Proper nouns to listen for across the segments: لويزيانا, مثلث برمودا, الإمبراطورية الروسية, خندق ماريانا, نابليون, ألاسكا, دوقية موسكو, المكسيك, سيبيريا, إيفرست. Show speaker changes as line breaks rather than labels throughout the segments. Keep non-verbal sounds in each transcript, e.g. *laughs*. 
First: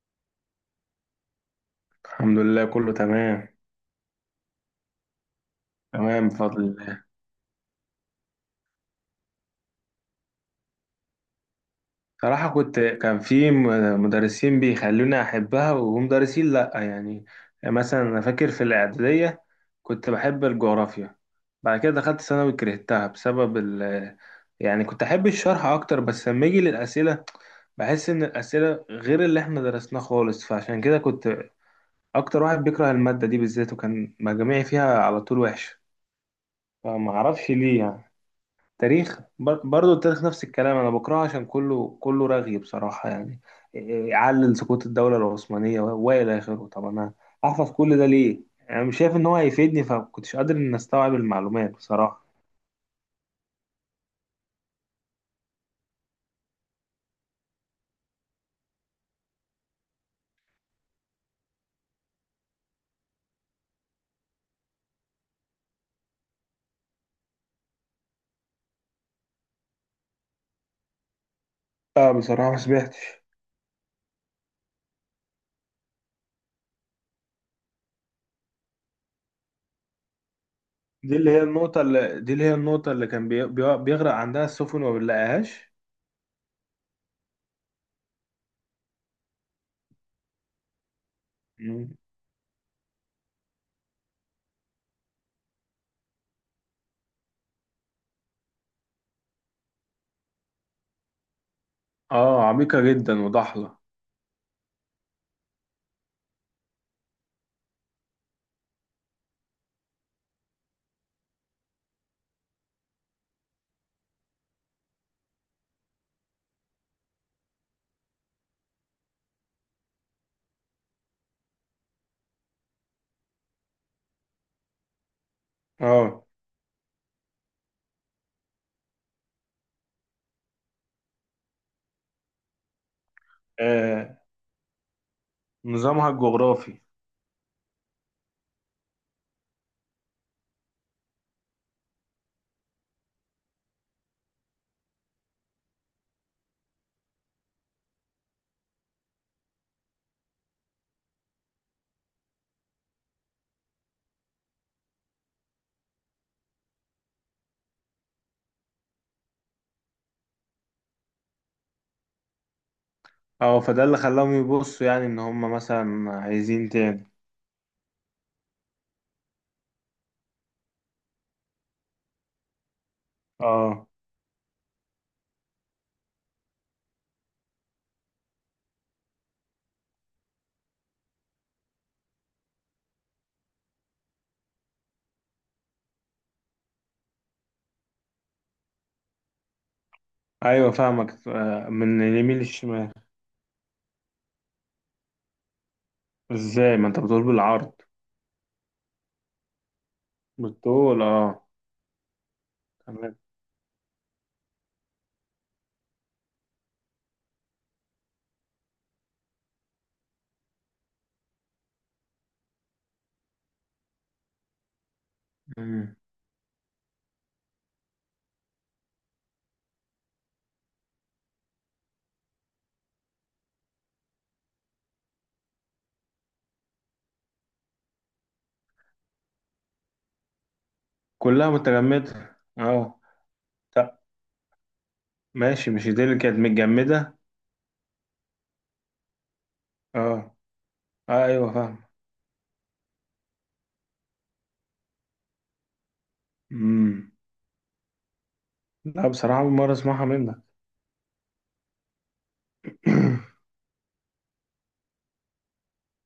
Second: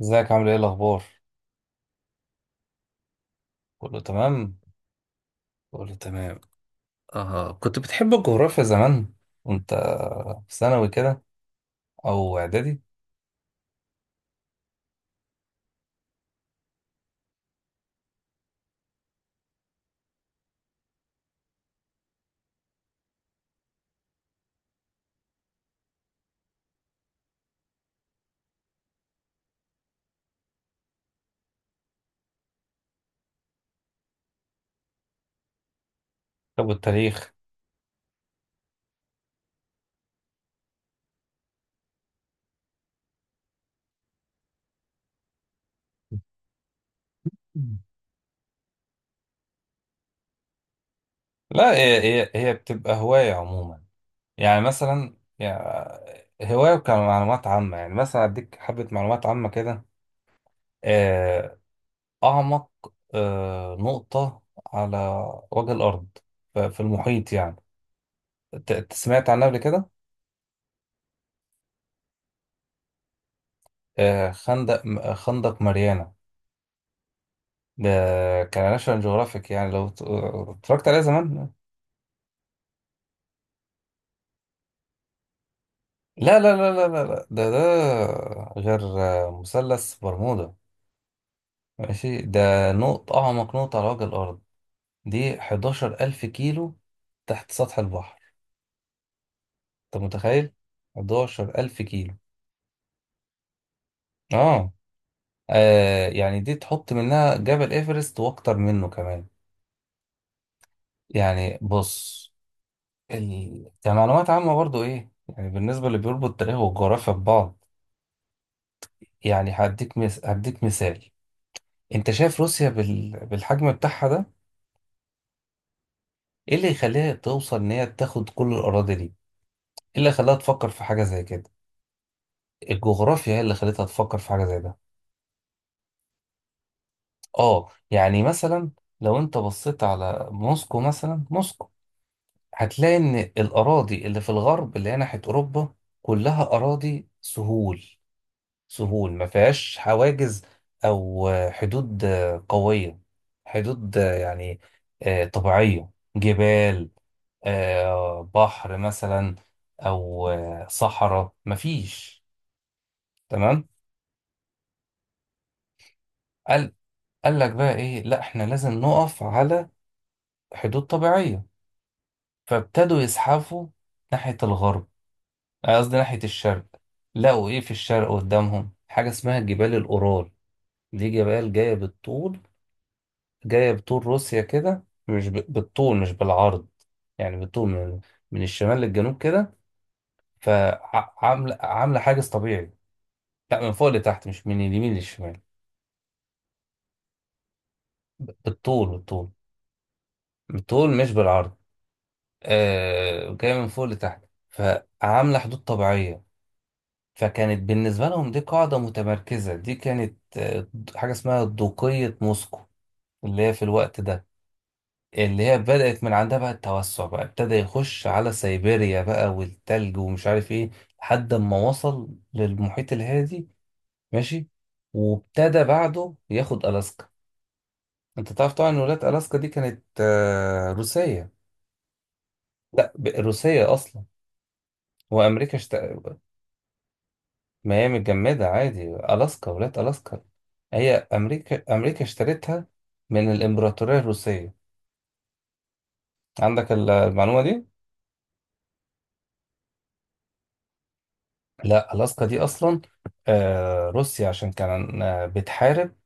ازيك عامل ايه الاخبار؟
الحمد لله، كله تمام.
كله تمام. كله
تمام
تمام.
بفضل الله.
آه، كنت بتحب الجغرافيا زمان وانت في ثانوي كده او
صراحة
اعدادي؟
كان في مدرسين بيخلوني أحبها، ومدرسين لأ. يعني مثلا أنا فاكر في الإعدادية كنت بحب الجغرافيا، بعد كده دخلت ثانوي كرهتها بسبب يعني كنت أحب الشرح أكتر، بس لما أجي للأسئلة بحس إن الأسئلة غير اللي إحنا درسناه خالص، فعشان كده كنت أكتر واحد بيكره المادة دي بالذات، وكان مجاميعي فيها على طول وحشة.
طب التاريخ؟
فمعرفش ليه يعني. برضه التاريخ نفس الكلام، انا بكرهه عشان كله رغي بصراحه. يعني إيه، يعلل سقوط الدوله العثمانيه والى اخره. طب انا احفظ كل ده ليه؟ انا مش شايف ان هو هيفيدني، فكنتش قادر ان استوعب المعلومات
لا، هي
بصراحه.
هي هي بتبقى هواية عموما. يعني مثلا، يعني هواية كمعلومات عامة. يعني مثلا أديك حبة معلومات عامة كده. آه، أعمق نقطة على وجه الأرض، في المحيط، يعني سمعت عنها قبل كده؟
لا بصراحة ما سمعتش.
آه، خندق خندق ماريانا ده كان ناشونال جيوغرافيك، يعني لو اتفرجت عليه زمان.
دي اللي هي النقطه اللي كان بيغرق عندها السفن وما بنلاقيهاش؟
لا، لا، لا، لا، لا، لا. ده غير مثلث برمودا.
مم.
ماشي، ده نقط أعمق نقطة على وجه الأرض. دي 11000 ألف كيلو تحت سطح البحر. أنت متخيل؟ 11000 ألف كيلو.
اه، عميقه جدا وضحله.
آه. آه، يعني دي تحط منها جبل إيفرست وأكتر منه كمان. يعني بص، كمعلومات عامة برضو، إيه يعني بالنسبة اللي بيربط التاريخ والجغرافيا ببعض. يعني هديك مثال. انت شايف روسيا بالحجم بتاعها ده؟
اه.
ايه اللي يخليها توصل ان هي تاخد كل الاراضي دي؟ ايه اللي خلاها تفكر في حاجه زي كده؟ الجغرافيا هي اللي خلتها
آه،
تفكر في حاجه زي ده.
نظامها الجغرافي.
اه، يعني مثلا، لو انت بصيت على موسكو، مثلا موسكو هتلاقي ان الاراضي اللي في الغرب، اللي هي ناحيه اوروبا، كلها اراضي سهول. سهول ما فيهاش حواجز، او حدود قويه، حدود يعني طبيعيه، جبال، بحر مثلا، او صحراء، ما فيش.
اه،
تمام.
فده اللي خلاهم يبصوا، يعني ان هم مثلا عايزين
قال
تاني.
قال لك بقى ايه، لا، احنا لازم نقف على حدود طبيعيه. فابتدوا يزحفوا
اه
ناحيه الغرب، قصدي ناحيه الشرق. لقوا ايه في الشرق قدامهم؟ حاجه اسمها جبال الاورال. دي جبال جايه بالطول، جاية بطول روسيا كده، مش بالطول مش بالعرض. يعني بالطول، من الشمال للجنوب كده.
ايوه فاهمك.
فعاملة عاملة
من
حاجز
اليمين
طبيعي.
للشمال.
لا، من فوق لتحت مش من اليمين للشمال.
ازاي؟ ما انت بتقول بالعرض.
بالطول بالطول. بالطول
بالطول
مش
اه.
بالعرض.
تمام.
آه، جاية من فوق لتحت. فعاملة حدود طبيعية. فكانت بالنسبة لهم دي قاعدة متمركزة. دي كانت حاجة اسمها دوقية موسكو، اللي هي في الوقت ده، اللي هي
مم.
بدأت من عندها بقى التوسع، بقى ابتدى يخش على سيبيريا بقى والتلج ومش عارف ايه لحد ما وصل للمحيط الهادي. ماشي، وابتدى بعده ياخد ألاسكا. انت تعرف طبعا ان ولاية ألاسكا دي كانت روسية.
كلها متجمدة
لا،
اه.
روسية
طب.
اصلا. وامريكا
ماشي، مش دي اللي كانت متجمدة؟
ما هي متجمدة عادي. ألاسكا، ولاية
اه.
ألاسكا، هي
آه، ايوه
امريكا
فاهم.
امريكا اشترتها من الامبراطورية الروسية. عندك
مم.
المعلومة دي؟
لا بصراحة أول مرة أسمعها منك.
لا، ألاسكا دي أصلا،
*clears throat*
روسيا عشان كان بتحارب،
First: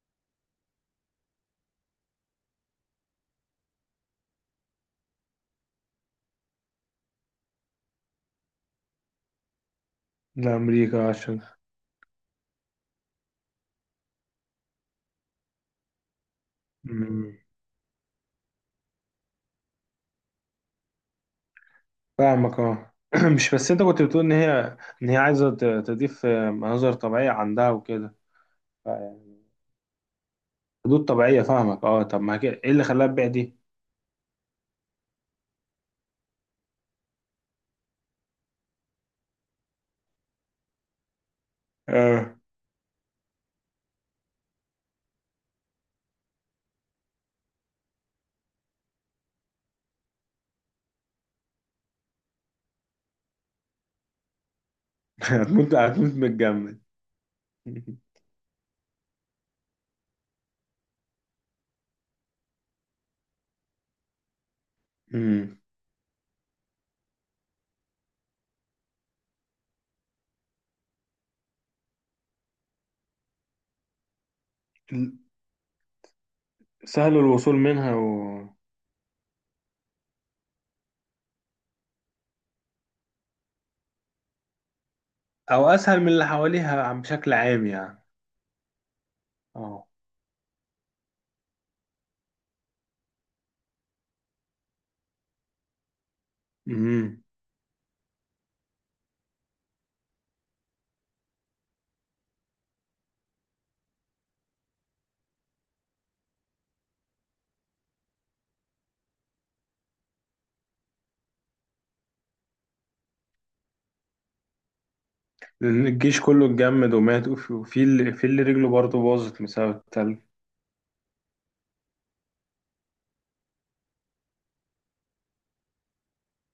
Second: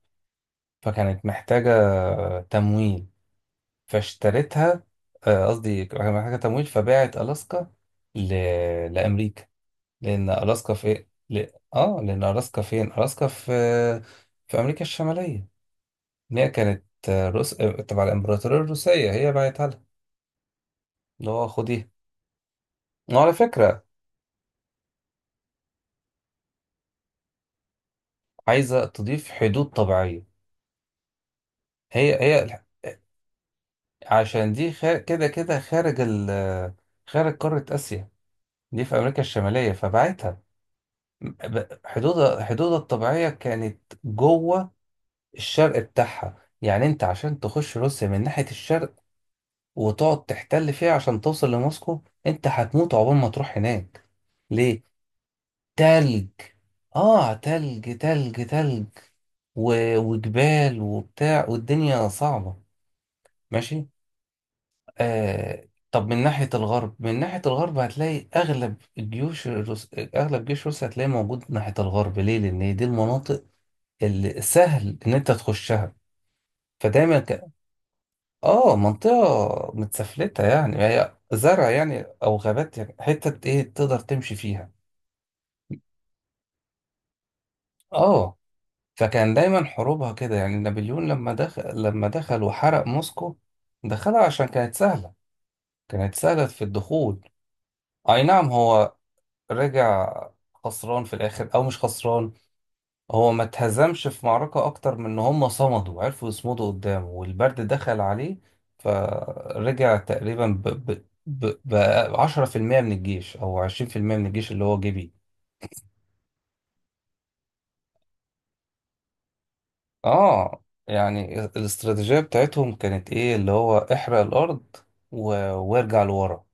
فكانت محتاجة تمويل فاشترتها. قصدي كانت محتاجة تمويل فباعت ألاسكا ل... لأمريكا. لأن ألاسكا في
لأمريكا عشان.
لأن ألاسكا فين؟ ألاسكا في أمريكا الشمالية. إن هي كانت آه،
مم.
روس آه، تبع الإمبراطورية الروسية، هي باعتها لها اللي هو خديها.
فاهمك اه.
وعلى
*clears throat* مش بس أنت
فكرة،
كنت بتقول إن هي عايزة تضيف مناظر طبيعية عندها وكده.
عايزة
آه،
تضيف
يعني
حدود طبيعية.
حدود طبيعية. فاهمك اه.
هي
طب ما كده
هي
إيه اللي خلاها تبيع دي؟
عشان دي كده كده خارج خارج قارة آسيا. دي في أمريكا الشمالية فبعتها.
اه.
حدودها الطبيعية كانت جوه الشرق بتاعها. يعني أنت عشان تخش روسيا من ناحية الشرق وتقعد تحتل فيها عشان توصل لموسكو، أنت هتموت عقبال ما تروح هناك. ليه؟
*laughs* هتموت، هتموت
تلج.
متجمد.
آه، تلج تلج تلج وجبال وبتاع والدنيا صعبة. ماشي.
مم.
طب من ناحية الغرب، من ناحية الغرب هتلاقي أغلب الجيوش أغلب جيش روسيا هتلاقيه موجود من ناحية الغرب. ليه؟ لأن هي دي المناطق اللي سهل إن أنت تخشها.
سهل
فدايما
الوصول منها و...
منطقة متسفلتة، يعني هي زرع يعني، أو غابات، يعني حتة إيه تقدر تمشي فيها.
او اسهل من اللي حواليها بشكل عام يعني.
آه، فكان دايما
اه.
حروبها كده. يعني نابليون لما دخل وحرق موسكو، دخلها عشان كانت سهلة، كانت سهلة في
مم.
الدخول. أي نعم، هو رجع خسران في الاخر، او مش خسران، هو ما اتهزمش في معركة اكتر من ان هم صمدوا، عرفوا يصمدوا قدامه والبرد دخل عليه. فرجع تقريبا ب 10% من الجيش او 20% من الجيش اللي هو جه بيه.
لان الجيش كله اتجمد ومات، وفي اللي رجله برضه باظت بسبب التلج.
اه، يعني الاستراتيجية بتاعتهم كانت ايه؟ اللي هو احرق الارض و... وارجع لورا.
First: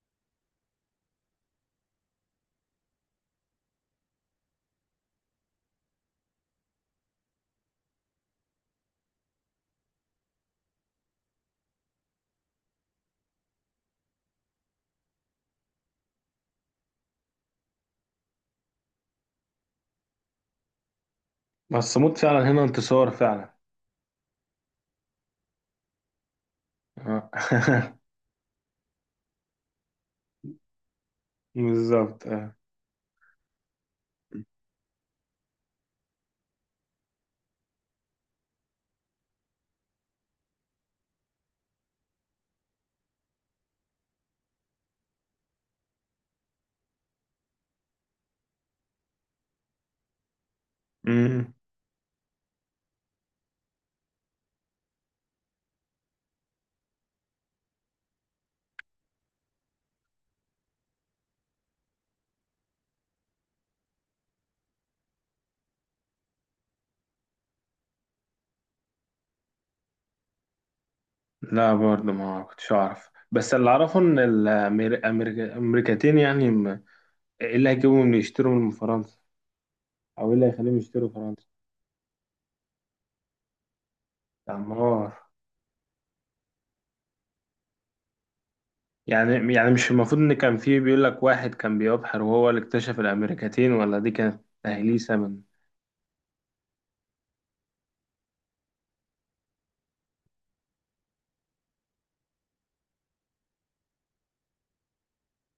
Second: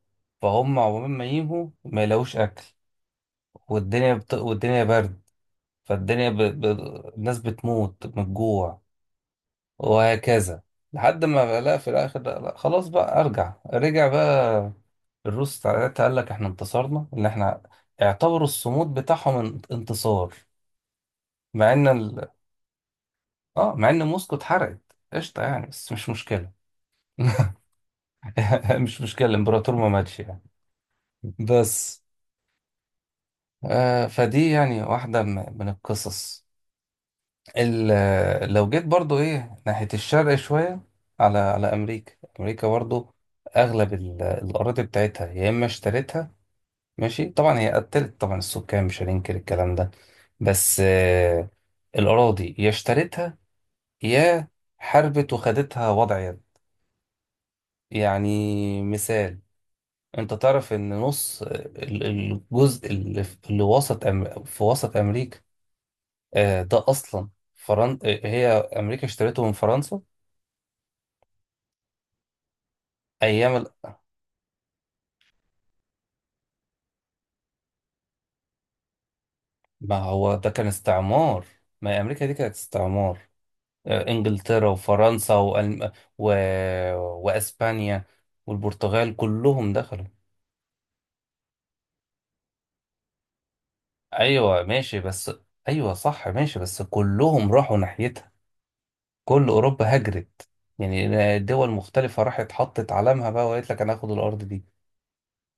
فهم عقبال ما ينهوا ما يلاقوش اكل، والدنيا والدنيا برد. فالدنيا ب... ب... الناس بتموت من الجوع وهكذا، لحد ما لا، في الاخر، لا لا، خلاص بقى، ارجع. رجع بقى. الروس ساعتها قال لك احنا انتصرنا، ان احنا اعتبروا الصمود بتاعهم انتصار. مع ان
بس موت
ال...
فعلا هنا انتصار فعلا.
اه، مع ان موسكو اتحرقت. قشطه يعني، بس مش مشكله.
آه.
*laughs*
*laughs*
مش مشكله، الامبراطور ما ماتش يعني، بس.
بالظبط آه.
آه، فدي يعني واحده من القصص. لو جيت برضو، ايه، ناحية الشرق شوية، على على أمريكا، أمريكا برضو أغلب الأراضي بتاعتها يا إما اشتريتها، ماشي، طبعا هي قتلت طبعا السكان، مش هننكر الكلام ده، بس
مم.
الأراضي يا اشتريتها، يا حاربت وخدتها وضع يد. يعني مثال، أنت تعرف إن نص الجزء اللي في اللي وسط في وسط أمريكا، ده أصلا فرن... آه، هي أمريكا اشتريته من فرنسا،
لا برضه ما كنتش اعرف، بس
ايام،
اللي اعرفه ان الامريكتين ايه اللي هيجيبهم يشتروا من فرنسا؟
ما
او
هو
ايه اللي
ده كان
هيخليهم يشتروا
استعمار.
فرنسا؟
ما هي امريكا دي كانت استعمار. انجلترا
دمار.
وفرنسا و... واسبانيا والبرتغال
يعني
كلهم
مش
دخلوا.
المفروض ان كان في بيقول لك واحد كان بيبحر وهو اللي اكتشف الامريكتين، ولا دي كانت
ايوه ماشي،
تهليسة
بس،
من...
ايوه صح ماشي، بس كلهم راحوا ناحيتها. كل اوروبا هجرت، يعني دول مختلفه راحت، حطت علامها بقى، وقالت لك انا هاخد الارض دي،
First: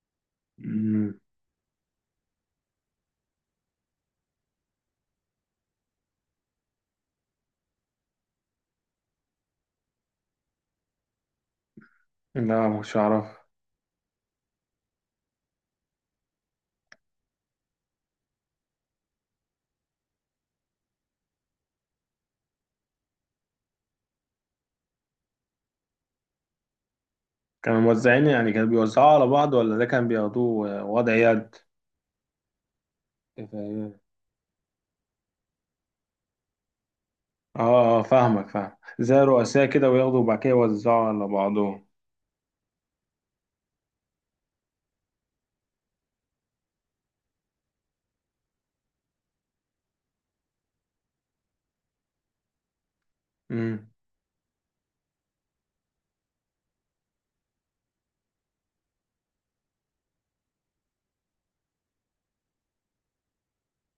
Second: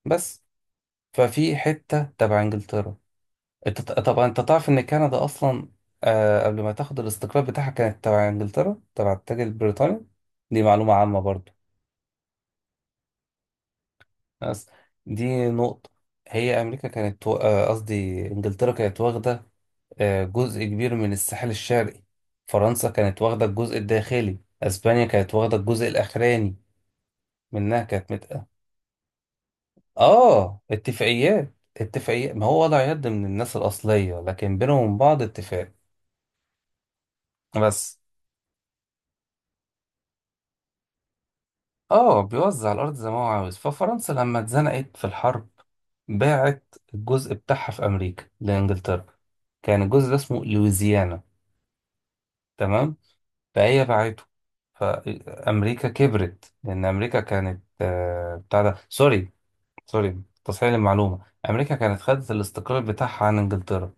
بس.
مم.
ففي حته تبع انجلترا. انت طبعا انت تعرف ان كندا اصلا، آه، قبل ما تاخد الاستقلال بتاعها، كانت تبع انجلترا، تبع التاج البريطاني. دي معلومة عامة برضو،
لا مش عارف.
بس. دي نقطة، هي امريكا كانت قصدي انجلترا كانت واخدة آه، جزء كبير من الساحل الشرقي. فرنسا كانت واخدة الجزء الداخلي، اسبانيا كانت واخدة الجزء الاخراني
كانوا
منها، كانت
موزعين، يعني كانوا بيوزعوا على بعض، ولا ده كان
اه،
بياخدوه وضع
اتفاقيات،
يد؟
اتفاقيات، ما هو وضع يد من الناس
تفاهمين.
الاصلية لكن بينهم بعض اتفاق، بس.
اه اه، فاهمك، فاهم. زي رؤساء كده، وياخدوا وبعد كده يوزعوا على بعضهم.
اه، بيوزع الارض زي ما هو عاوز. ففرنسا لما اتزنقت في الحرب، باعت الجزء بتاعها في امريكا لانجلترا. كان الجزء ده اسمه لويزيانا، تمام، فهي
امم.
باعته. فامريكا كبرت لان امريكا كانت بتاع ده، سوري، سوري، تصحيح المعلومه، امريكا كانت خدت الاستقلال بتاعها عن انجلترا،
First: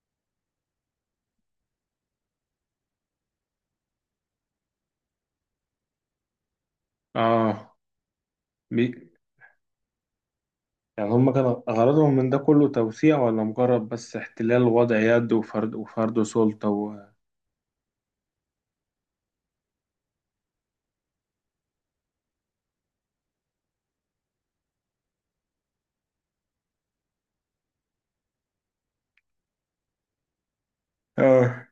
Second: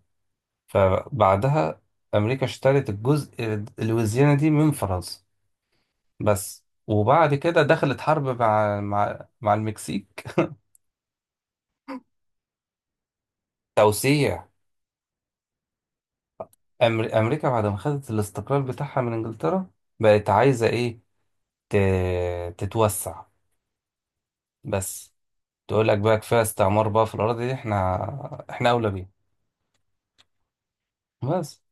فبعدها امريكا اشترت الجزء لويزيانا دي من فرنسا، بس. وبعد كده
اه
دخلت حرب مع
بي...
مع مع المكسيك.
يعني هم كان غرضهم من ده كله توسيع، ولا مجرد بس
توسيع.
احتلال وضع يد وفرض سلطة و...؟
أمريكا بعد ما خدت الاستقلال بتاعها من إنجلترا، بقت عايزة إيه؟ ت... تتوسع، بس. تقول لك بقى كفاية استعمار بقى في الأراضي دي، إحنا أولى بيها، بس.
اه.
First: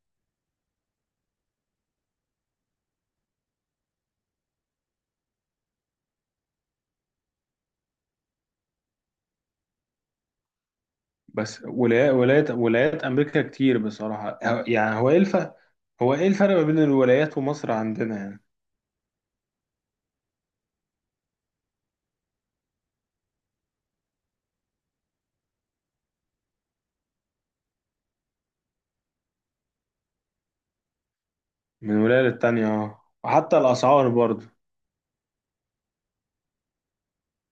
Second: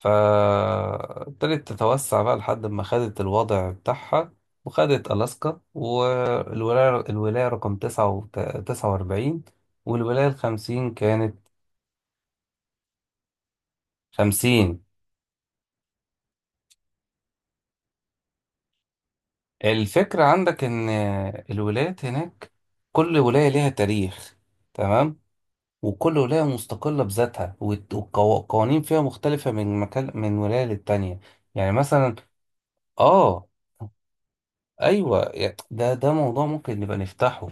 فابتدت تتوسع بقى لحد ما خدت الوضع بتاعها، وخدت ألاسكا، والولاية رقم 49، والولاية 50 كانت
بس ولايات، ولايات ولايات امريكا كتير بصراحه،
50.
يعني هو ايه الفرق ما بين الولايات ومصر عندنا يعني؟
الفكرة عندك إن الولايات هناك، كل ولاية ليها تاريخ، تمام، وكل ولاية مستقلة بذاتها، والقوانين فيها مختلفة من مكان، من ولاية للتانية. يعني
من
مثلا،
ولايه للتانيه اه،
اه،
وحتى الاسعار برضه.
ايوه، ده موضوع ممكن نبقى نفتحه.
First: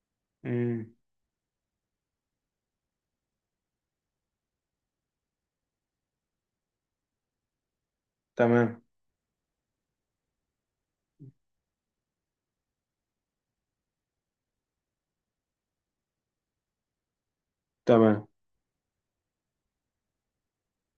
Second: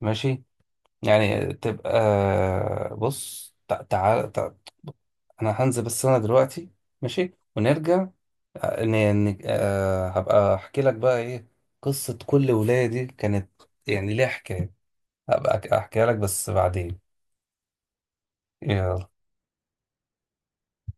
ماشي،
امم.
يعني تبقى، بص، تعال انا هنزل بس انا دلوقتي، ماشي، ونرجع،
تمام
هبقى احكي لك بقى ايه قصة كل ولاية. دي كانت يعني ليها حكاية، هبقى احكيها لك، بس بعدين.
تمام.
يلا.